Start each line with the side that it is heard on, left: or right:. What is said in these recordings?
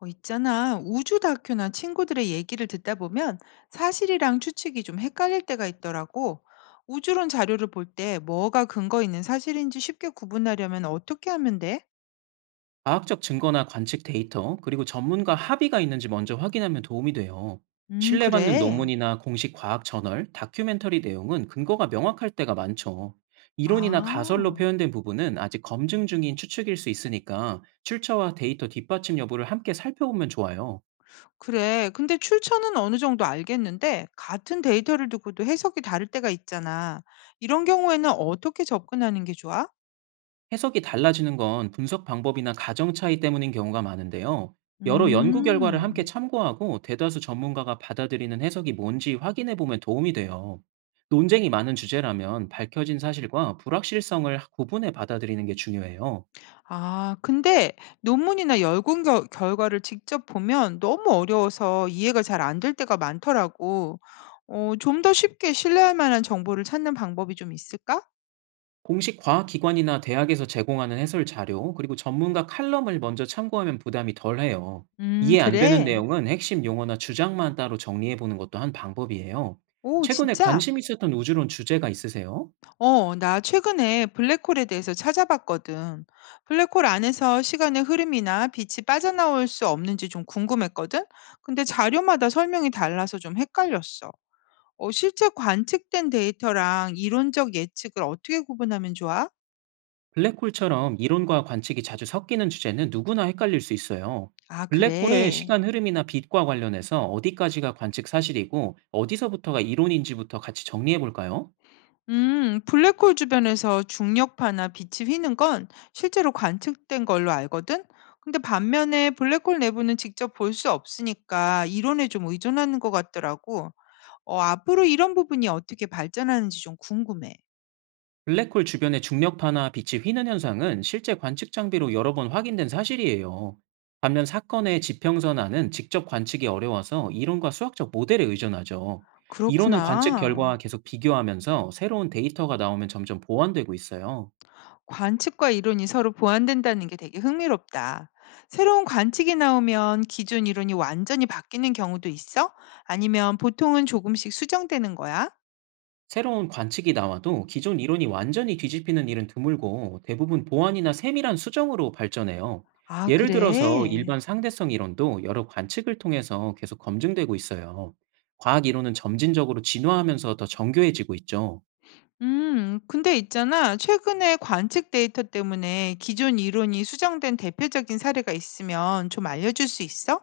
left: 있잖아. 우주 다큐나 친구들의 얘기를 듣다 보면 사실이랑 추측이 좀 헷갈릴 때가 있더라고. 우주론 자료를 볼 때 뭐가 근거 있는 사실인지 쉽게 구분하려면 어떻게 하면 돼?
right: 과학적 증거나 관측 데이터, 그리고 전문가 합의가 있는지 먼저 확인하면 도움이 돼요. 신뢰받는
left: 그래.
right: 논문이나 공식 과학 저널, 다큐멘터리 내용은 근거가 명확할 때가 많죠. 이론이나 가설로
left: 아,
right: 표현된 부분은 아직 검증 중인 추측일 수 있으니까 출처와 데이터 뒷받침 여부를 함께 살펴보면 좋아요.
left: 그래. 근데 출처는 어느 정도 알겠는데 같은 데이터를 두고도 해석이 다를 때가 있잖아. 이런 경우에는 어떻게 접근하는 게 좋아?
right: 해석이 달라지는 건 분석 방법이나 가정 차이 때문인 경우가 많은데요. 여러 연구 결과를 함께
left: 음.
right: 참고하고 대다수 전문가가 받아들이는 해석이 뭔지 확인해 보면 도움이 돼요. 논쟁이 많은 주제라면 밝혀진 사실과 불확실성을 구분해 받아들이는 게 중요해요.
left: 아 근데 논문이나 연구 결 결과를 직접 보면 너무 어려워서 이해가 잘 안 될 때가 많더라고. 어 좀 더 쉽게 신뢰할 만한 정보를 찾는 방법이 좀 있을까?
right: 공식 과학기관이나 대학에서 제공하는 해설 자료, 그리고 전문가 칼럼을 먼저 참고하면 부담이 덜 해요. 이해 안 되는
left: 그래?
right: 내용은 핵심 용어나 주장만 따로 정리해 보는 것도 한 방법이에요.
left: 오
right: 최근에
left: 진짜?
right: 관심 있었던 우주론 주제가 있으세요?
left: 어 나 최근에 블랙홀에 대해서 찾아봤거든. 블랙홀 안에서 시간의 흐름이나 빛이 빠져나올 수 없는지 좀 궁금했거든? 근데 자료마다 설명이 달라서 좀 헷갈렸어. 어 실제 관측된 데이터랑 이론적 예측을 어떻게 구분하면 좋아?
right: 블랙홀처럼 이론과 관측이 자주 섞이는 주제는 누구나 헷갈릴 수 있어요.
left: 아,
right: 블랙홀의
left: 그래.
right: 시간 흐름이나 빛과 관련해서 어디까지가 관측 사실이고 어디서부터가 이론인지부터 같이 정리해 볼까요?
left: 블랙홀 주변에서 중력파나 빛이 휘는 건 실제로 관측된 걸로 알거든? 근데 반면에 블랙홀 내부는 직접 볼 수 없으니까 이론에 좀 의존하는 것 같더라고. 어, 앞으로 이런 부분이 어떻게 발전하는지 좀 궁금해.
right: 블랙홀 주변의 중력파나 빛이 휘는 현상은 실제 관측 장비로 여러 번 확인된 사실이에요. 반면 사건의 지평선안은 직접 관측이 어려워서 이론과 수학적 모델에 의존하죠. 이론은 관측
left: 그렇구나.
right: 결과와 계속 비교하면서 새로운 데이터가 나오면 점점 보완되고 있어요.
left: 관측과 이론이 서로 보완된다는 게 되게 흥미롭다. 새로운 관측이 나오면 기존 이론이 완전히 바뀌는 경우도 있어? 아니면 보통은 조금씩 수정되는 거야?
right: 새로운 관측이 나와도 기존 이론이 완전히 뒤집히는 일은 드물고, 대부분 보완이나 세밀한 수정으로 발전해요.
left: 아,
right: 예를 들어서
left: 그래.
right: 일반 상대성 이론도 여러 관측을 통해서 계속 검증되고 있어요. 과학 이론은 점진적으로 진화하면서 더 정교해지고 있죠.
left: 근데 있잖아. 최근에 관측 데이터 때문에 기존 이론이 수정된 대표적인 사례가 있으면 좀 알려줄 수 있어?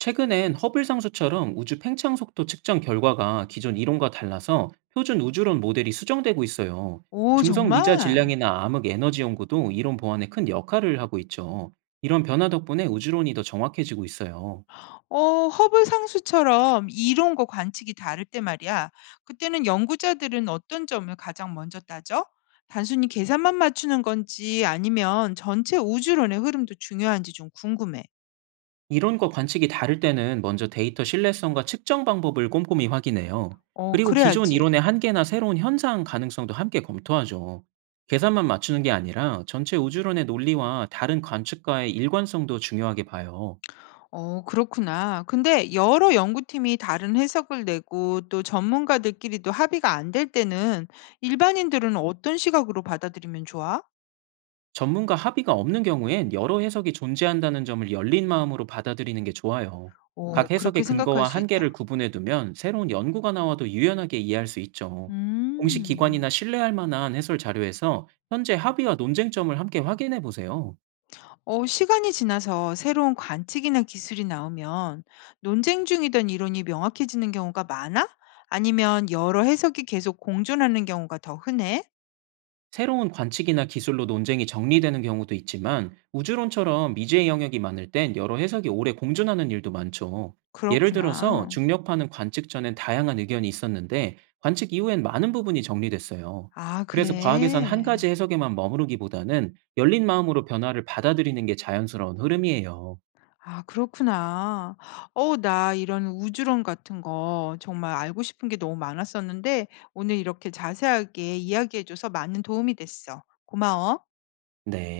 right: 최근엔 허블 상수처럼 우주 팽창 속도 측정 결과가 기존 이론과 달라서 표준 우주론 모델이 수정되고 있어요.
left: 오,
right: 중성 미자
left: 정말?
right: 질량이나 암흑 에너지 연구도 이론 보완에 큰 역할을 하고 있죠. 이런 변화 덕분에 우주론이 더 정확해지고 있어요.
left: 어 허블 상수처럼 이론과 관측이 다를 때 말이야. 그때는 연구자들은 어떤 점을 가장 먼저 따져? 단순히 계산만 맞추는 건지 아니면 전체 우주론의 흐름도 중요한지 좀 궁금해.
right: 이론과 관측이 다를 때는 먼저 데이터 신뢰성과 측정 방법을 꼼꼼히 확인해요.
left: 어,
right: 그리고 기존
left: 그래야지.
right: 이론의 한계나 새로운 현상 가능성도 함께 검토하죠. 계산만 맞추는 게 아니라 전체 우주론의 논리와 다른 관측과의 일관성도 중요하게 봐요.
left: 어, 그렇구나. 근데 여러 연구팀이 다른 해석을 내고 또 전문가들끼리도 합의가 안 될 때는 일반인들은 어떤 시각으로 받아들이면 좋아?
right: 전문가 합의가 없는 경우엔 여러 해석이 존재한다는 점을 열린 마음으로 받아들이는 게 좋아요.
left: 오,
right: 각
left: 그렇게
right: 해석의
left: 생각할
right: 근거와
left: 수
right: 한계를
left: 있다.
right: 구분해 두면 새로운 연구가 나와도 유연하게 이해할 수 있죠. 공식
left: 음.
right: 기관이나 신뢰할 만한 해설 자료에서 현재 합의와 논쟁점을 함께 확인해 보세요.
left: 어, 시간이 지나서 새로운 관측이나 기술이 나오면 논쟁 중이던 이론이 명확해지는 경우가 많아? 아니면 여러 해석이 계속 공존하는 경우가 더 흔해?
right: 새로운 관측이나 기술로 논쟁이 정리되는 경우도 있지만, 우주론처럼 미지의 영역이 많을 땐 여러 해석이 오래 공존하는 일도 많죠. 예를 들어서
left: 그렇구나.
right: 중력파는 관측 전엔 다양한 의견이 있었는데, 관측 이후엔 많은 부분이 정리됐어요.
left: 아,
right: 그래서 과학에선 한 가지
left: 그래.
right: 해석에만 머무르기보다는 열린 마음으로 변화를 받아들이는 게 자연스러운 흐름이에요.
left: 아, 그렇구나. 어, 나 이런 우주론 같은 거 정말 알고 싶은 게 너무 많았었는데 오늘 이렇게 자세하게 이야기해줘서 많은 도움이 됐어. 고마워.
right: 네.